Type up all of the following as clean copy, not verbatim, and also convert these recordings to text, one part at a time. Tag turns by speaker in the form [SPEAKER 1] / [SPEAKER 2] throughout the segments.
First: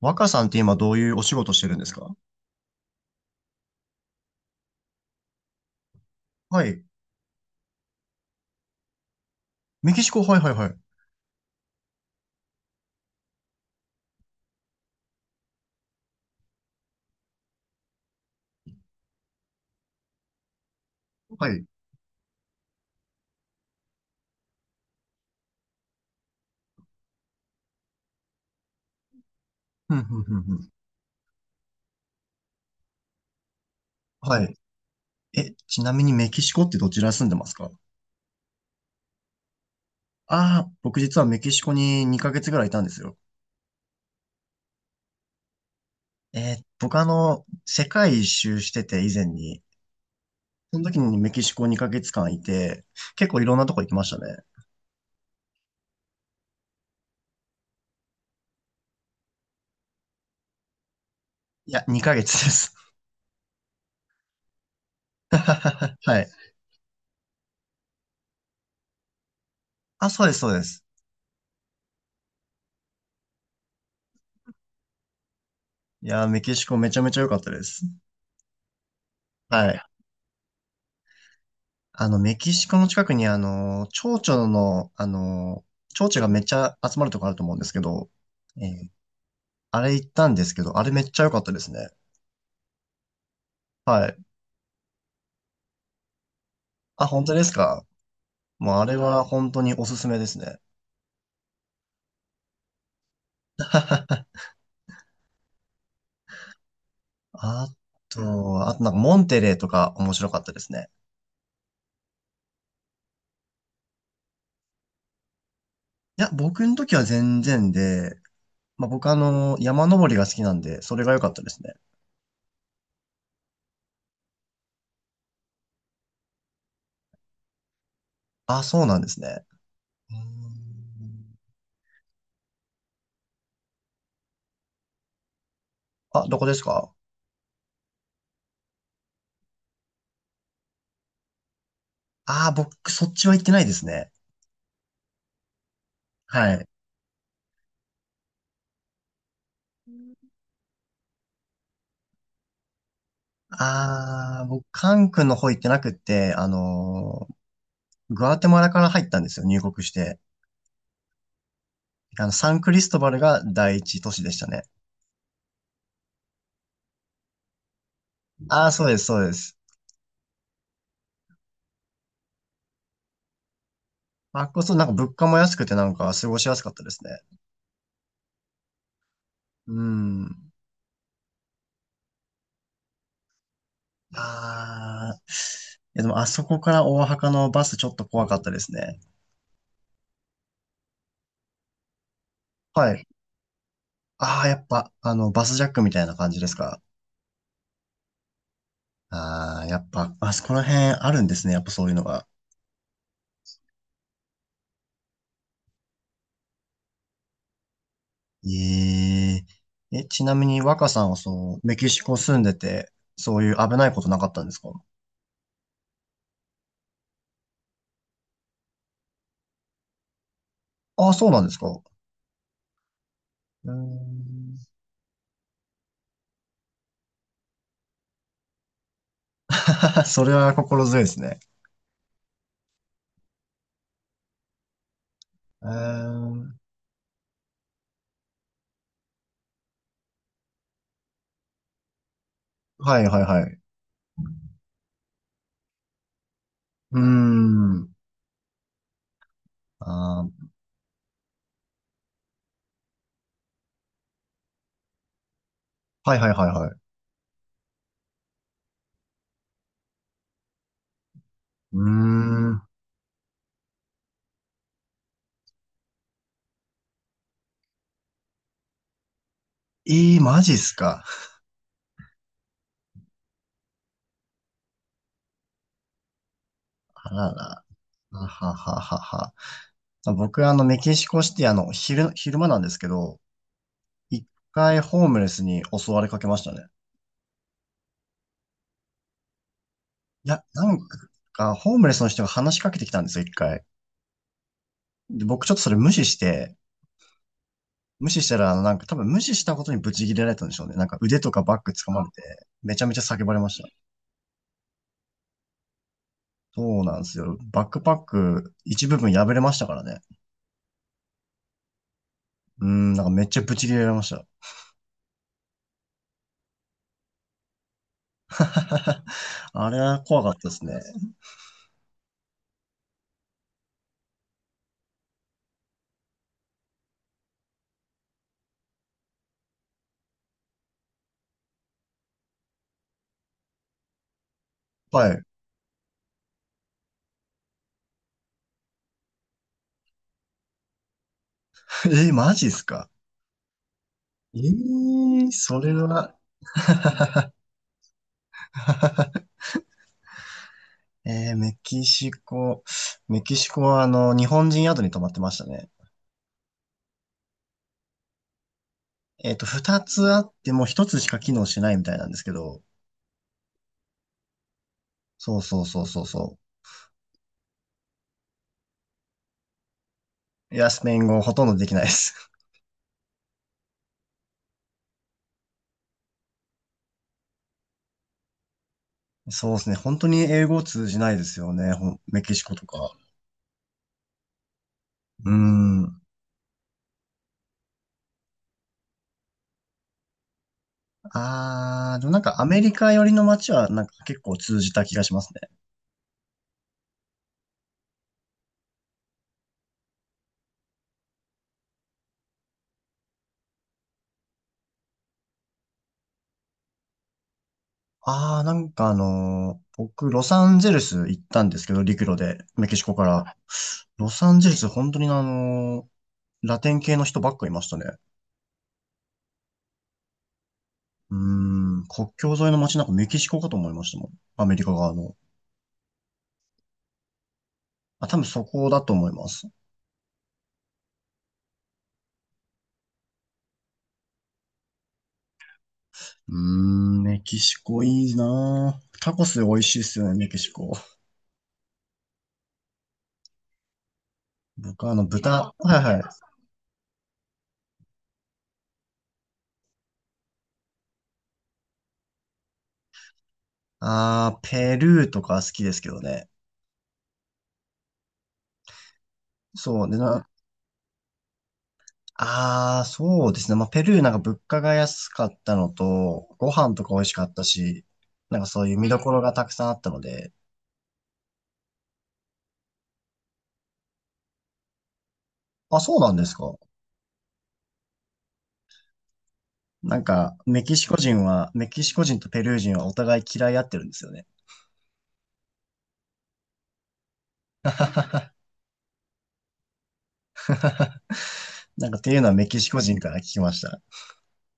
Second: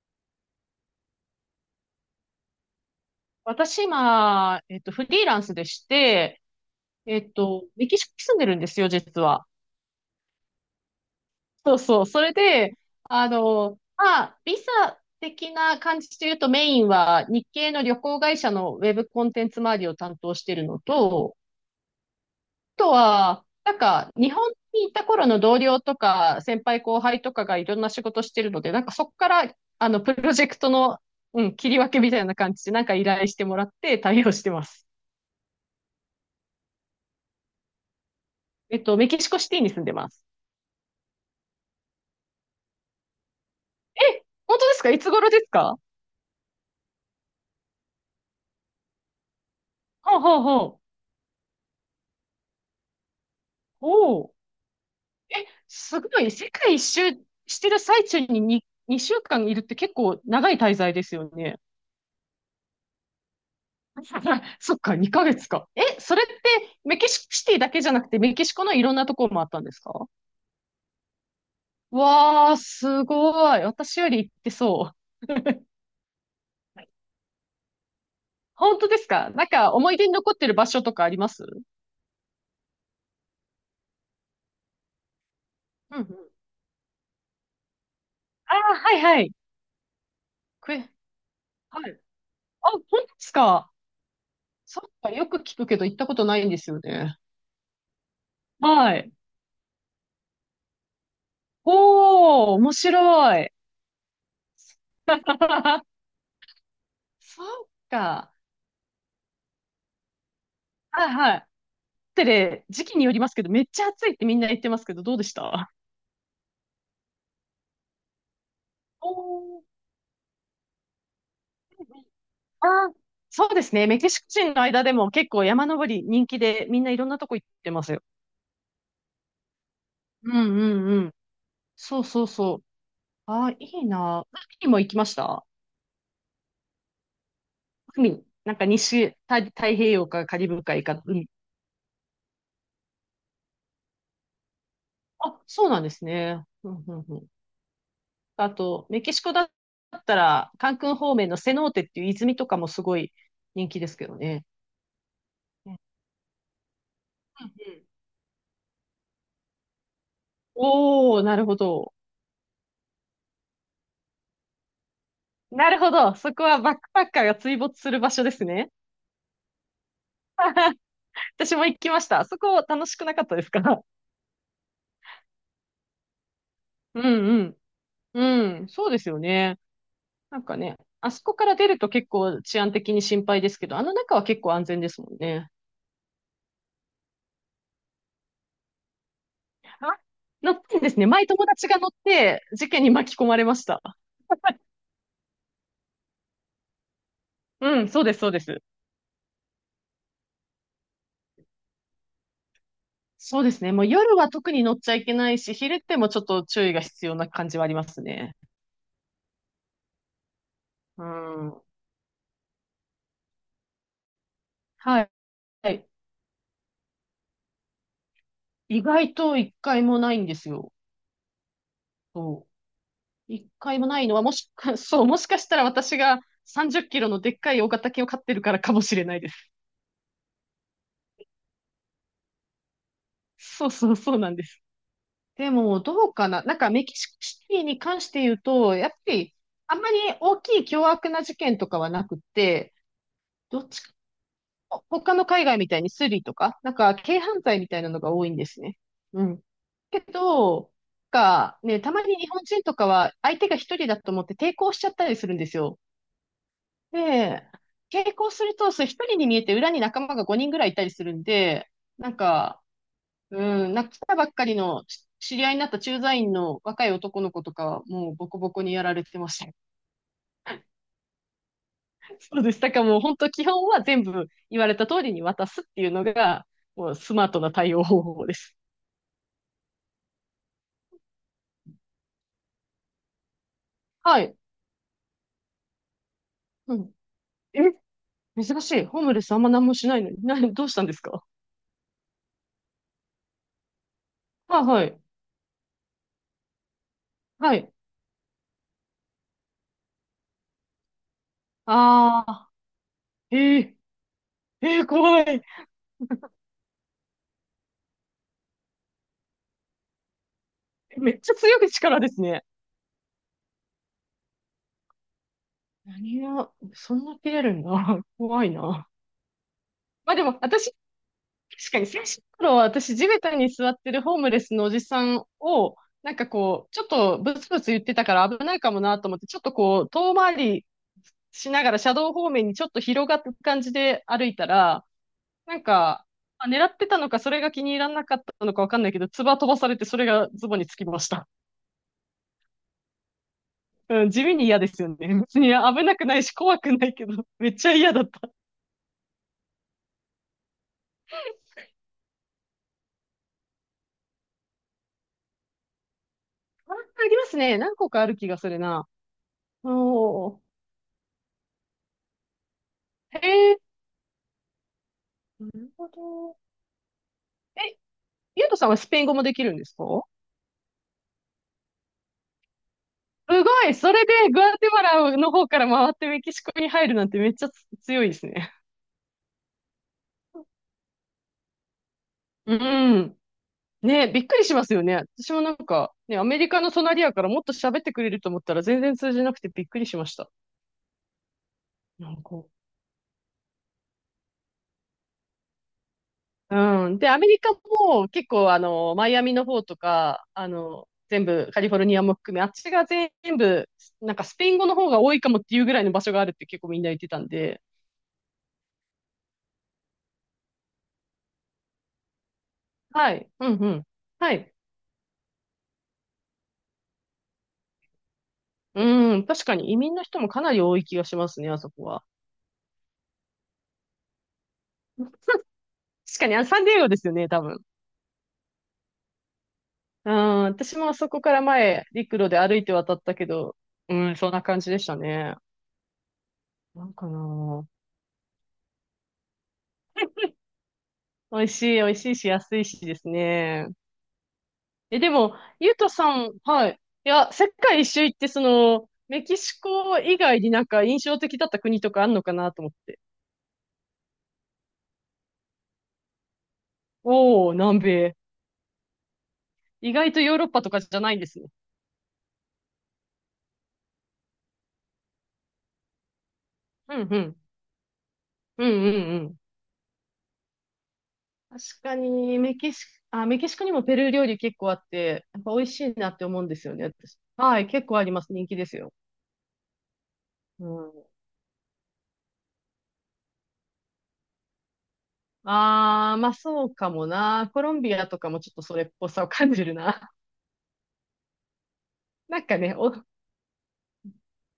[SPEAKER 1] 若さんって今どういうお仕事してるんですか？
[SPEAKER 2] 私今、フリーランスでして、
[SPEAKER 1] はい。
[SPEAKER 2] メキシコに住んでるんですよ、実は。
[SPEAKER 1] メキシコ、はいはいはい。
[SPEAKER 2] そうそう。それで、まあ、ビザ的な感じで言うとメインは日系の旅行会社のウェブコンテンツ周りを担当してるのと、
[SPEAKER 1] はい。
[SPEAKER 2] あとは、日本に行った頃の同僚とか、先輩後輩とかがいろんな仕事してるので、そこから、
[SPEAKER 1] ふん
[SPEAKER 2] プ
[SPEAKER 1] ふん
[SPEAKER 2] ロ
[SPEAKER 1] ふん
[SPEAKER 2] ジェ
[SPEAKER 1] ふ
[SPEAKER 2] クト
[SPEAKER 1] ん。
[SPEAKER 2] の、うん、切り分けみたいな感じで、依頼してもらって対応し
[SPEAKER 1] は
[SPEAKER 2] て
[SPEAKER 1] い。
[SPEAKER 2] ます。
[SPEAKER 1] え、ちなみにメキシコってどちら住んでますか？
[SPEAKER 2] メキシコシティに住んでます。
[SPEAKER 1] ああー、僕実はメキシコに2ヶ月ぐらいいたんですよ。
[SPEAKER 2] え、本当ですか？いつ頃ですか？は
[SPEAKER 1] 僕世界一周してて以前に、
[SPEAKER 2] あ、はあ、は
[SPEAKER 1] その
[SPEAKER 2] あ。
[SPEAKER 1] 時にメキシコ2ヶ月間いて、結構いろんなとこ行きました
[SPEAKER 2] おお。
[SPEAKER 1] ね。
[SPEAKER 2] え、すごい。世界一周してる最中に2週間いるって結構長い滞在ですよね。
[SPEAKER 1] いや、2ヶ月です。
[SPEAKER 2] そっか、2ヶ月か。え、そ
[SPEAKER 1] は
[SPEAKER 2] れっ
[SPEAKER 1] い。
[SPEAKER 2] てメキシコシティだけじゃなくてメキシコのいろんなところもあったんですか？
[SPEAKER 1] あ、そうです、そうです。
[SPEAKER 2] わー、すごい。私より行ってそう。
[SPEAKER 1] いやー、メキシコめちゃめちゃ良かったです。
[SPEAKER 2] 本当ですか？なん
[SPEAKER 1] は
[SPEAKER 2] か
[SPEAKER 1] い。
[SPEAKER 2] 思い出に残ってる場所とかあります？
[SPEAKER 1] メキシコの近くに、蝶々の、
[SPEAKER 2] うんうん。
[SPEAKER 1] 蝶々がめっちゃ集まるとこあると思うんですけど、
[SPEAKER 2] あ
[SPEAKER 1] え
[SPEAKER 2] あ
[SPEAKER 1] ー
[SPEAKER 2] はいはい。
[SPEAKER 1] あれ行ったんですけ
[SPEAKER 2] く
[SPEAKER 1] ど、あ
[SPEAKER 2] え、
[SPEAKER 1] れめっちゃ良かったです
[SPEAKER 2] は
[SPEAKER 1] ね。
[SPEAKER 2] い。あ、本当ですか？
[SPEAKER 1] はい。
[SPEAKER 2] そっか、よく聞くけど行ったことないんですよ
[SPEAKER 1] あ、
[SPEAKER 2] ね。
[SPEAKER 1] 本当ですか？もうあれ
[SPEAKER 2] はい。
[SPEAKER 1] は本当におすすめですね。
[SPEAKER 2] おー、面白い。そう
[SPEAKER 1] あ
[SPEAKER 2] か。
[SPEAKER 1] あとなんかモンテレーとか面白かったですね。
[SPEAKER 2] はいはい。ってね、時期によりますけど、めっちゃ暑いってみんな言ってますけど、どうでした？
[SPEAKER 1] いや、僕の時は全然で、まあ、
[SPEAKER 2] お
[SPEAKER 1] 僕
[SPEAKER 2] ー。
[SPEAKER 1] 山登りが好きなんで、それが良かったですね。
[SPEAKER 2] あ、そうですね。メキシコ人の間でも結構山登り人気で、みんないろんなとこ行ってますよ。
[SPEAKER 1] あ、そうなんですね。うー
[SPEAKER 2] うんうんうん。
[SPEAKER 1] ん。
[SPEAKER 2] そうそうそう。あ、いいな。海も行きました？
[SPEAKER 1] あ、どこですか？
[SPEAKER 2] 海。なんか太平洋かカリブ海か海。
[SPEAKER 1] ああー、僕、そっちは行ってないですね。
[SPEAKER 2] あ、そうなんですね。
[SPEAKER 1] はい。
[SPEAKER 2] うんうんうん。あと、メキシコだったら、カンクン方面のセノーテっていう泉とかもすごい人気ですけど
[SPEAKER 1] あ
[SPEAKER 2] ね。
[SPEAKER 1] あ、僕、カン君の方行って
[SPEAKER 2] うん
[SPEAKER 1] なくって、
[SPEAKER 2] うんうん。
[SPEAKER 1] グアテマラから入ったんですよ、入国して。
[SPEAKER 2] おー、なるほど。
[SPEAKER 1] サンクリストバルが第一都市でしたね。
[SPEAKER 2] なるほど。そこはバックパッカーが追没する場所です
[SPEAKER 1] あ
[SPEAKER 2] ね。
[SPEAKER 1] あ、そうです、そうです。
[SPEAKER 2] 私も行きました。そこ楽しくなかったですか？
[SPEAKER 1] あっこそ、なんか物価も安くて、なんか過ごしやすかったで
[SPEAKER 2] う
[SPEAKER 1] すね。
[SPEAKER 2] んうん。うん、そうですよね。
[SPEAKER 1] う
[SPEAKER 2] なん
[SPEAKER 1] ん。
[SPEAKER 2] かね、あそこから出ると結構治安的に心配ですけど、あの中は結構安全ですも
[SPEAKER 1] ああ、
[SPEAKER 2] んね。
[SPEAKER 1] いやでも、あそこから大阪のバスちょっと怖かったですね。
[SPEAKER 2] あ、乗ってんですね。前友達が乗って事件に
[SPEAKER 1] はい。
[SPEAKER 2] 巻き込まれました。
[SPEAKER 1] ああ、やっぱ、バスジャックみたいな感じですか。
[SPEAKER 2] うん、そうです、そうです。
[SPEAKER 1] ああー、やっぱ、あそこら辺あるんですね、やっぱそういうのが。
[SPEAKER 2] そうですね。もう夜は特に乗っちゃいけないし、昼ってもちょっと注意が必要な感じはありますね。
[SPEAKER 1] ええ、え、ちなみに若さ
[SPEAKER 2] う
[SPEAKER 1] んはそ
[SPEAKER 2] ん。
[SPEAKER 1] う、メキシコ住んでて、そういう危ないことなかったんですか？
[SPEAKER 2] はい。はい、意外と一回もないんですよ。
[SPEAKER 1] ああ、そうなんですか。う
[SPEAKER 2] そう。一
[SPEAKER 1] ー
[SPEAKER 2] 回もないのは、もし
[SPEAKER 1] ん。
[SPEAKER 2] か、そう、もしかしたら私が30キロのでっかい大型犬を飼ってるからかもしれないです。
[SPEAKER 1] それは心強いですね。
[SPEAKER 2] そうそうそうなんです。で
[SPEAKER 1] うー
[SPEAKER 2] も、どうかな。な
[SPEAKER 1] ん。
[SPEAKER 2] んかメキシコシティに関して言うと、やっぱり、あんまり大きい凶悪な事件とかはなくて、
[SPEAKER 1] はいはいはい。
[SPEAKER 2] どっち他の海外みたいにスリとか、なんか
[SPEAKER 1] うー
[SPEAKER 2] 軽犯罪みたいな
[SPEAKER 1] ん。
[SPEAKER 2] のが多いんですね。うん。
[SPEAKER 1] あ
[SPEAKER 2] け
[SPEAKER 1] ー
[SPEAKER 2] ど、なんかね、たまに日本人とかは相手が一人だと思って抵抗しちゃったりするんですよ。
[SPEAKER 1] はいはいはいはい。
[SPEAKER 2] で、抵抗すると、それ一人に見えて裏に仲間が5人ぐらいいたりするんで、
[SPEAKER 1] うー
[SPEAKER 2] なん
[SPEAKER 1] ん。
[SPEAKER 2] か、来たばっかりのし知り合いになった駐在員の若い男の子とかはもうボコボコにやられてますね。
[SPEAKER 1] ええ、マジっすか？
[SPEAKER 2] そうです。だからもう本当基本は全部言われた通りに渡すっていうのが、もう
[SPEAKER 1] あ
[SPEAKER 2] スマー
[SPEAKER 1] ら
[SPEAKER 2] トな
[SPEAKER 1] ら。
[SPEAKER 2] 対応方
[SPEAKER 1] あ
[SPEAKER 2] 法で
[SPEAKER 1] は
[SPEAKER 2] す。
[SPEAKER 1] ははは。僕、メキシコシティ、昼間なんですけど、
[SPEAKER 2] は
[SPEAKER 1] 一
[SPEAKER 2] い。
[SPEAKER 1] 回ホームレスに襲われかけましたね。
[SPEAKER 2] うん。え、珍しい。ホームレスあんま何もしないのに。
[SPEAKER 1] いや、
[SPEAKER 2] どう
[SPEAKER 1] な
[SPEAKER 2] し
[SPEAKER 1] ん
[SPEAKER 2] たんですか？
[SPEAKER 1] か、ホームレスの人が話しかけてきたんですよ、一回。
[SPEAKER 2] はいはい。
[SPEAKER 1] で、僕ちょっとそれ無視して、
[SPEAKER 2] はい。
[SPEAKER 1] 無視したら、なんか多分無視したことにブチギレられたんでしょうね。なんか腕とかバッグ掴まれて、
[SPEAKER 2] ああ、
[SPEAKER 1] めちゃめちゃ叫ば
[SPEAKER 2] え
[SPEAKER 1] れました。
[SPEAKER 2] ええー怖い。
[SPEAKER 1] そうなんですよ。バックパック一部分破れましたからね。
[SPEAKER 2] めっちゃ強い力ですね。
[SPEAKER 1] うーん、なんかめっちゃブチギレられました。
[SPEAKER 2] 何が、そんな切れるんだ。怖いな。
[SPEAKER 1] あれは
[SPEAKER 2] まあ
[SPEAKER 1] 怖
[SPEAKER 2] で
[SPEAKER 1] かっ
[SPEAKER 2] も、
[SPEAKER 1] たです
[SPEAKER 2] 私
[SPEAKER 1] ね。
[SPEAKER 2] 確かに最初の頃は私地べたに座ってるホームレスのおじさんを、なんかこう、ちょっとブツブツ言ってたから危ないかもなと思って、ちょっとこう、遠回りしながら車道方面にちょっと広がった感じで歩いたら、
[SPEAKER 1] はい。
[SPEAKER 2] なんか、まあ狙ってたのか、それが気に入らなかったのかわかんないけど、唾飛ばされてそれがズボンにつきました。
[SPEAKER 1] マジっすか？
[SPEAKER 2] うん、地味に嫌ですよね。別に
[SPEAKER 1] それ
[SPEAKER 2] 危なく
[SPEAKER 1] は、
[SPEAKER 2] ないし怖くないけど、めっちゃ嫌だった。
[SPEAKER 1] えー、メキシコ、メキシコは日本人宿に泊まってましたね。
[SPEAKER 2] あ、ありますね。何個かある気がするな。
[SPEAKER 1] 二つあっ
[SPEAKER 2] おー。
[SPEAKER 1] ても一つしか機能しないみたいなんですけど、
[SPEAKER 2] へえ。
[SPEAKER 1] そう
[SPEAKER 2] な
[SPEAKER 1] そう
[SPEAKER 2] る
[SPEAKER 1] そう
[SPEAKER 2] ほ
[SPEAKER 1] そう
[SPEAKER 2] ど。
[SPEAKER 1] そ
[SPEAKER 2] ゆうとさんはスペイン語もできるんですか？
[SPEAKER 1] う。いや、スペイン語ほとんどできないです。
[SPEAKER 2] すごいそれでグアテマラの方から回ってメキシコに入るなんてめっちゃ強いですね。
[SPEAKER 1] そうですね。本当に英語通じないですよね。ほんメキシコ
[SPEAKER 2] う
[SPEAKER 1] とか。
[SPEAKER 2] ん。ね、びっくりしますよね。
[SPEAKER 1] う
[SPEAKER 2] 私
[SPEAKER 1] ー
[SPEAKER 2] もなんか、
[SPEAKER 1] ん。
[SPEAKER 2] ね、アメリカの隣やからもっと喋ってくれると思ったら全然通じなくてびっくりしました。
[SPEAKER 1] あー、で
[SPEAKER 2] な
[SPEAKER 1] もなん
[SPEAKER 2] ん
[SPEAKER 1] かア
[SPEAKER 2] か、
[SPEAKER 1] メリカ寄りの街はなんか結構通じた気がしますね。
[SPEAKER 2] うん。で、アメリカも結構マイアミの方とか、全部カリフォルニアも含め、あっちが全部、なんかスペイン語の方が多いかもっていうぐらいの場所があるって結構みんな言ってたんで、
[SPEAKER 1] あー、なんか僕、ロサンゼルス行ったんですけど、陸路で、メキシコか
[SPEAKER 2] はい。
[SPEAKER 1] ら。
[SPEAKER 2] うんうん。
[SPEAKER 1] ロサ
[SPEAKER 2] は
[SPEAKER 1] ンゼ
[SPEAKER 2] い。
[SPEAKER 1] ルス、本当にラテン系の人ばっかいましたね。
[SPEAKER 2] うん、確かに移民の人もかなり多い気が
[SPEAKER 1] う
[SPEAKER 2] し
[SPEAKER 1] ー
[SPEAKER 2] ますね、あそこ
[SPEAKER 1] ん、
[SPEAKER 2] は。
[SPEAKER 1] 国境 沿いの街なんかメキシコかと思いましたもん。アメリカ側の。
[SPEAKER 2] 確かに、あ、サンディエゴですよね、多分。
[SPEAKER 1] あ、多分そこだと思います。
[SPEAKER 2] うん、私もあそこから前、陸路で歩いて渡ったけど、うん、そんな感じでしたね。
[SPEAKER 1] うー
[SPEAKER 2] なん
[SPEAKER 1] ん、
[SPEAKER 2] か
[SPEAKER 1] メキシ
[SPEAKER 2] な
[SPEAKER 1] コいいなぁ。タコス美味しいっすよね、メキシコ。
[SPEAKER 2] あ美味しい、美味しいし、安いしですね。
[SPEAKER 1] 僕はあ
[SPEAKER 2] え、
[SPEAKER 1] の
[SPEAKER 2] でも、
[SPEAKER 1] 豚、
[SPEAKER 2] ゆう
[SPEAKER 1] はい
[SPEAKER 2] と
[SPEAKER 1] は
[SPEAKER 2] さ
[SPEAKER 1] い。
[SPEAKER 2] ん、はい。いや、世界一周行って、その、メキシコ以外になんか印象的だった国とかあんのかなと思って。
[SPEAKER 1] あー、ペルーとか好きですけどね。
[SPEAKER 2] おー、南米。
[SPEAKER 1] そう、
[SPEAKER 2] 意
[SPEAKER 1] で
[SPEAKER 2] 外と
[SPEAKER 1] な、
[SPEAKER 2] ヨーロッパとかじゃないんですね。
[SPEAKER 1] あー、そうですね。まあ、ペルーなんか物価が安かったのと、ご飯とか
[SPEAKER 2] う
[SPEAKER 1] 美
[SPEAKER 2] ん
[SPEAKER 1] 味し
[SPEAKER 2] う
[SPEAKER 1] かっ
[SPEAKER 2] ん。
[SPEAKER 1] たし、なんかそ
[SPEAKER 2] う
[SPEAKER 1] ういう
[SPEAKER 2] ん
[SPEAKER 1] 見どころ
[SPEAKER 2] う
[SPEAKER 1] が
[SPEAKER 2] ん。
[SPEAKER 1] たくさんあったので。
[SPEAKER 2] 確かに、メキシコにもペルー料理結構あって、やっぱ美味
[SPEAKER 1] あ、
[SPEAKER 2] しい
[SPEAKER 1] そう
[SPEAKER 2] な
[SPEAKER 1] なん
[SPEAKER 2] っ
[SPEAKER 1] で
[SPEAKER 2] て
[SPEAKER 1] す
[SPEAKER 2] 思うんで
[SPEAKER 1] か。
[SPEAKER 2] すよね、私。はい、結構あります。人気ですよ。
[SPEAKER 1] なんか、
[SPEAKER 2] うん。
[SPEAKER 1] メキシコ人とペルー人はお互い嫌い合ってるんですよね。
[SPEAKER 2] あー、まあそうかもな。コロンビアとかもちょっとそれっぽさを感じるな。
[SPEAKER 1] なんかっていう のは
[SPEAKER 2] なん
[SPEAKER 1] メ
[SPEAKER 2] か
[SPEAKER 1] キシ
[SPEAKER 2] ね、
[SPEAKER 1] コ
[SPEAKER 2] お、
[SPEAKER 1] 人から聞きました。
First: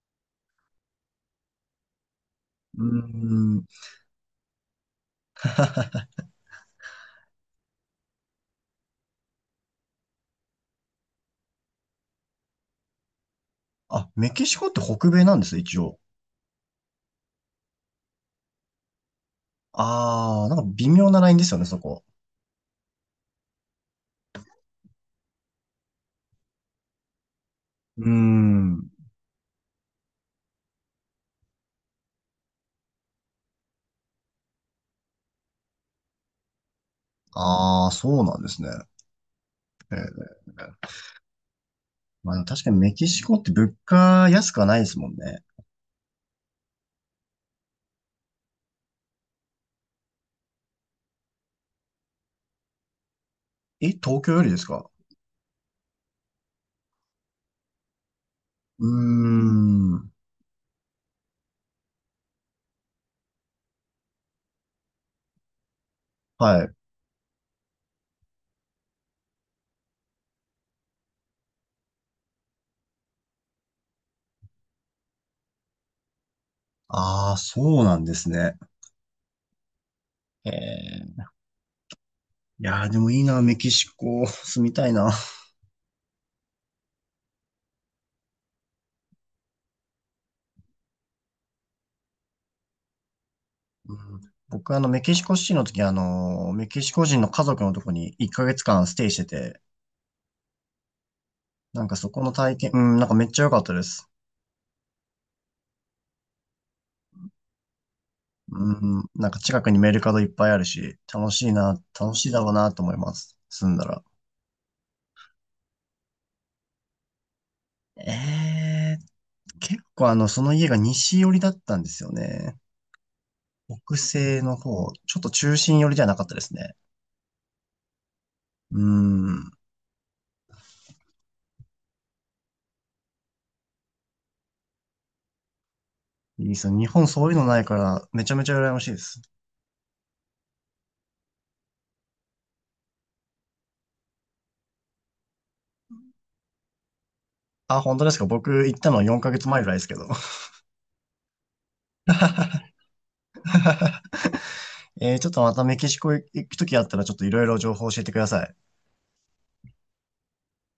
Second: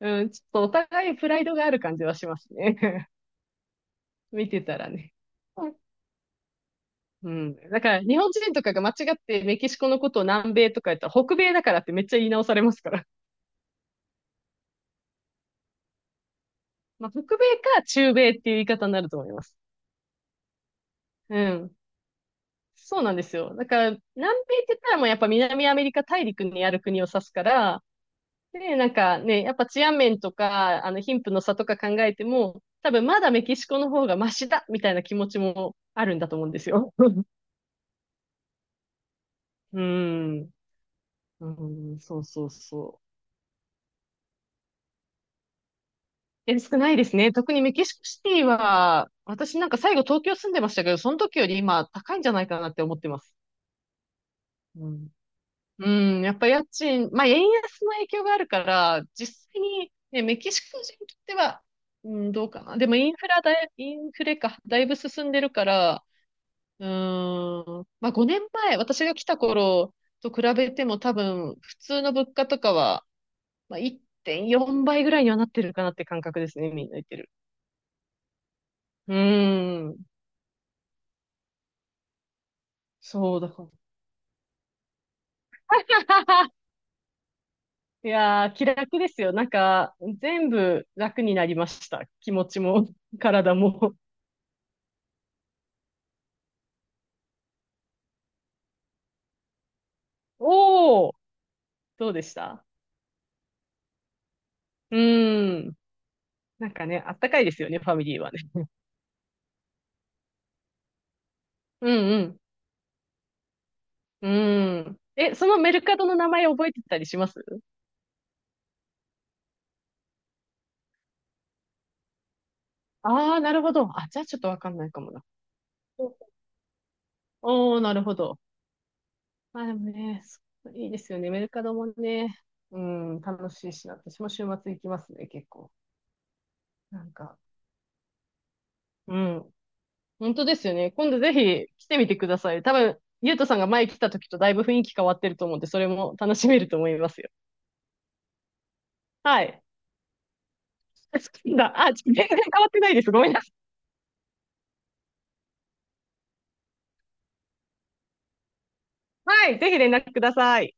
[SPEAKER 2] うん、ちょっとお互いプライドがある感じはします
[SPEAKER 1] う
[SPEAKER 2] ね。
[SPEAKER 1] ーん。
[SPEAKER 2] 見てたらね。うん。だから、日本人とかが間違ってメキシコのことを南米とか言ったら、北米だからってめっちゃ言い直されますから。
[SPEAKER 1] あ、メキシコって北米なんですね、一応。
[SPEAKER 2] まあ、北米か中米っていう言い方になると思います。
[SPEAKER 1] あー、なんか微妙なライ
[SPEAKER 2] う
[SPEAKER 1] ンですよね、
[SPEAKER 2] ん。
[SPEAKER 1] そこ。
[SPEAKER 2] そうなんですよ。だから、南米って言ったらもうやっぱ南アメリカ大陸にある国を指すから、
[SPEAKER 1] うー
[SPEAKER 2] で、な
[SPEAKER 1] ん。
[SPEAKER 2] んかね、やっぱ治安面とか、貧富の差とか考えても、多分まだメキシコの方がマシだみたいな気持ちもあるんだと思うんですよ。
[SPEAKER 1] あー、そうなんですね。
[SPEAKER 2] う
[SPEAKER 1] え
[SPEAKER 2] ん。
[SPEAKER 1] ー
[SPEAKER 2] うん、そう
[SPEAKER 1] まあ、
[SPEAKER 2] そう
[SPEAKER 1] 確かにメ
[SPEAKER 2] そ
[SPEAKER 1] キシコって物価安くはないですもんね。
[SPEAKER 2] う。え、少ないですね。特にメキシコシティは、私なんか最後東京住んでましたけど、その時より今高いんじゃないかなって思ってます。
[SPEAKER 1] え、東京よりです
[SPEAKER 2] う
[SPEAKER 1] か？
[SPEAKER 2] んうん、やっぱ家賃、まあ、円安の影響があるか
[SPEAKER 1] う
[SPEAKER 2] ら、実際に、
[SPEAKER 1] ーん。
[SPEAKER 2] ね、メキシコ人にとっては、うん、どうかな。でもインフラだい、インフレか、だいぶ進んでるから、
[SPEAKER 1] はい。
[SPEAKER 2] うーん、まあ、5年前、私が来た頃と比べても多分、普通の物価とかは、まあ、1.4倍ぐらいにはなってるかなって感覚ですね、みんな言ってる。
[SPEAKER 1] ああ、そうなんですね。
[SPEAKER 2] うーん、
[SPEAKER 1] ええ。いやー、でもいい
[SPEAKER 2] そう
[SPEAKER 1] な、
[SPEAKER 2] だ
[SPEAKER 1] メ
[SPEAKER 2] から。
[SPEAKER 1] キシコ、住みたいな。
[SPEAKER 2] いやー、気楽ですよ。なんか、全部楽になりました。気持ちも、体
[SPEAKER 1] う
[SPEAKER 2] も。
[SPEAKER 1] ん僕はメキシコシティの時、メキシコ人の家族のとこに1ヶ月間ステイしてて、
[SPEAKER 2] おー、
[SPEAKER 1] なんか
[SPEAKER 2] ど
[SPEAKER 1] そ
[SPEAKER 2] うで
[SPEAKER 1] この
[SPEAKER 2] し
[SPEAKER 1] 体
[SPEAKER 2] た？
[SPEAKER 1] 験、うん、なんかめっちゃ良かったです。
[SPEAKER 2] うーん。なんかね、あったかいですよね、ファミリーはね。
[SPEAKER 1] うん、なんか近くにメルカドいっぱいあるし、楽しいな、
[SPEAKER 2] う
[SPEAKER 1] 楽しい
[SPEAKER 2] ん
[SPEAKER 1] だろうなと思います。住んだら。
[SPEAKER 2] うん。うーん。え、そのメルカドの名前覚えてたりします？
[SPEAKER 1] え結構その家が西寄りだったんですよね。
[SPEAKER 2] ああー、なるほど。
[SPEAKER 1] 北
[SPEAKER 2] あ、じゃあちょっ
[SPEAKER 1] 西
[SPEAKER 2] と
[SPEAKER 1] の
[SPEAKER 2] わかんない
[SPEAKER 1] 方、
[SPEAKER 2] かも
[SPEAKER 1] ちょっ
[SPEAKER 2] な。
[SPEAKER 1] と中心寄りじゃなかったですね。
[SPEAKER 2] おー、なるほど。
[SPEAKER 1] うん、
[SPEAKER 2] まあでもね、そういいですよね。メルカドもね、うん、楽しいしな。私も週末行きますね、結構。
[SPEAKER 1] いいですよ。日
[SPEAKER 2] な
[SPEAKER 1] 本
[SPEAKER 2] ん
[SPEAKER 1] そういう
[SPEAKER 2] か、
[SPEAKER 1] のないから、めちゃめちゃ羨ましいで
[SPEAKER 2] う
[SPEAKER 1] す。
[SPEAKER 2] ん。本当ですよね。今度ぜひ来てみてください。多分、ゆうとさんが前来た時とだいぶ雰囲気変わってると思うんで、それも楽しめると思いますよ。
[SPEAKER 1] あ、本当ですか？僕行ったの4ヶ
[SPEAKER 2] は
[SPEAKER 1] 月前
[SPEAKER 2] い。
[SPEAKER 1] ぐらいですけど。
[SPEAKER 2] 好きだ。あ、全然変わってないです。ごめんなさ
[SPEAKER 1] ちょっとまたメキシコ行くときあったらちょっといろいろ情報教えてください。
[SPEAKER 2] い。はい。ぜひ連絡ください。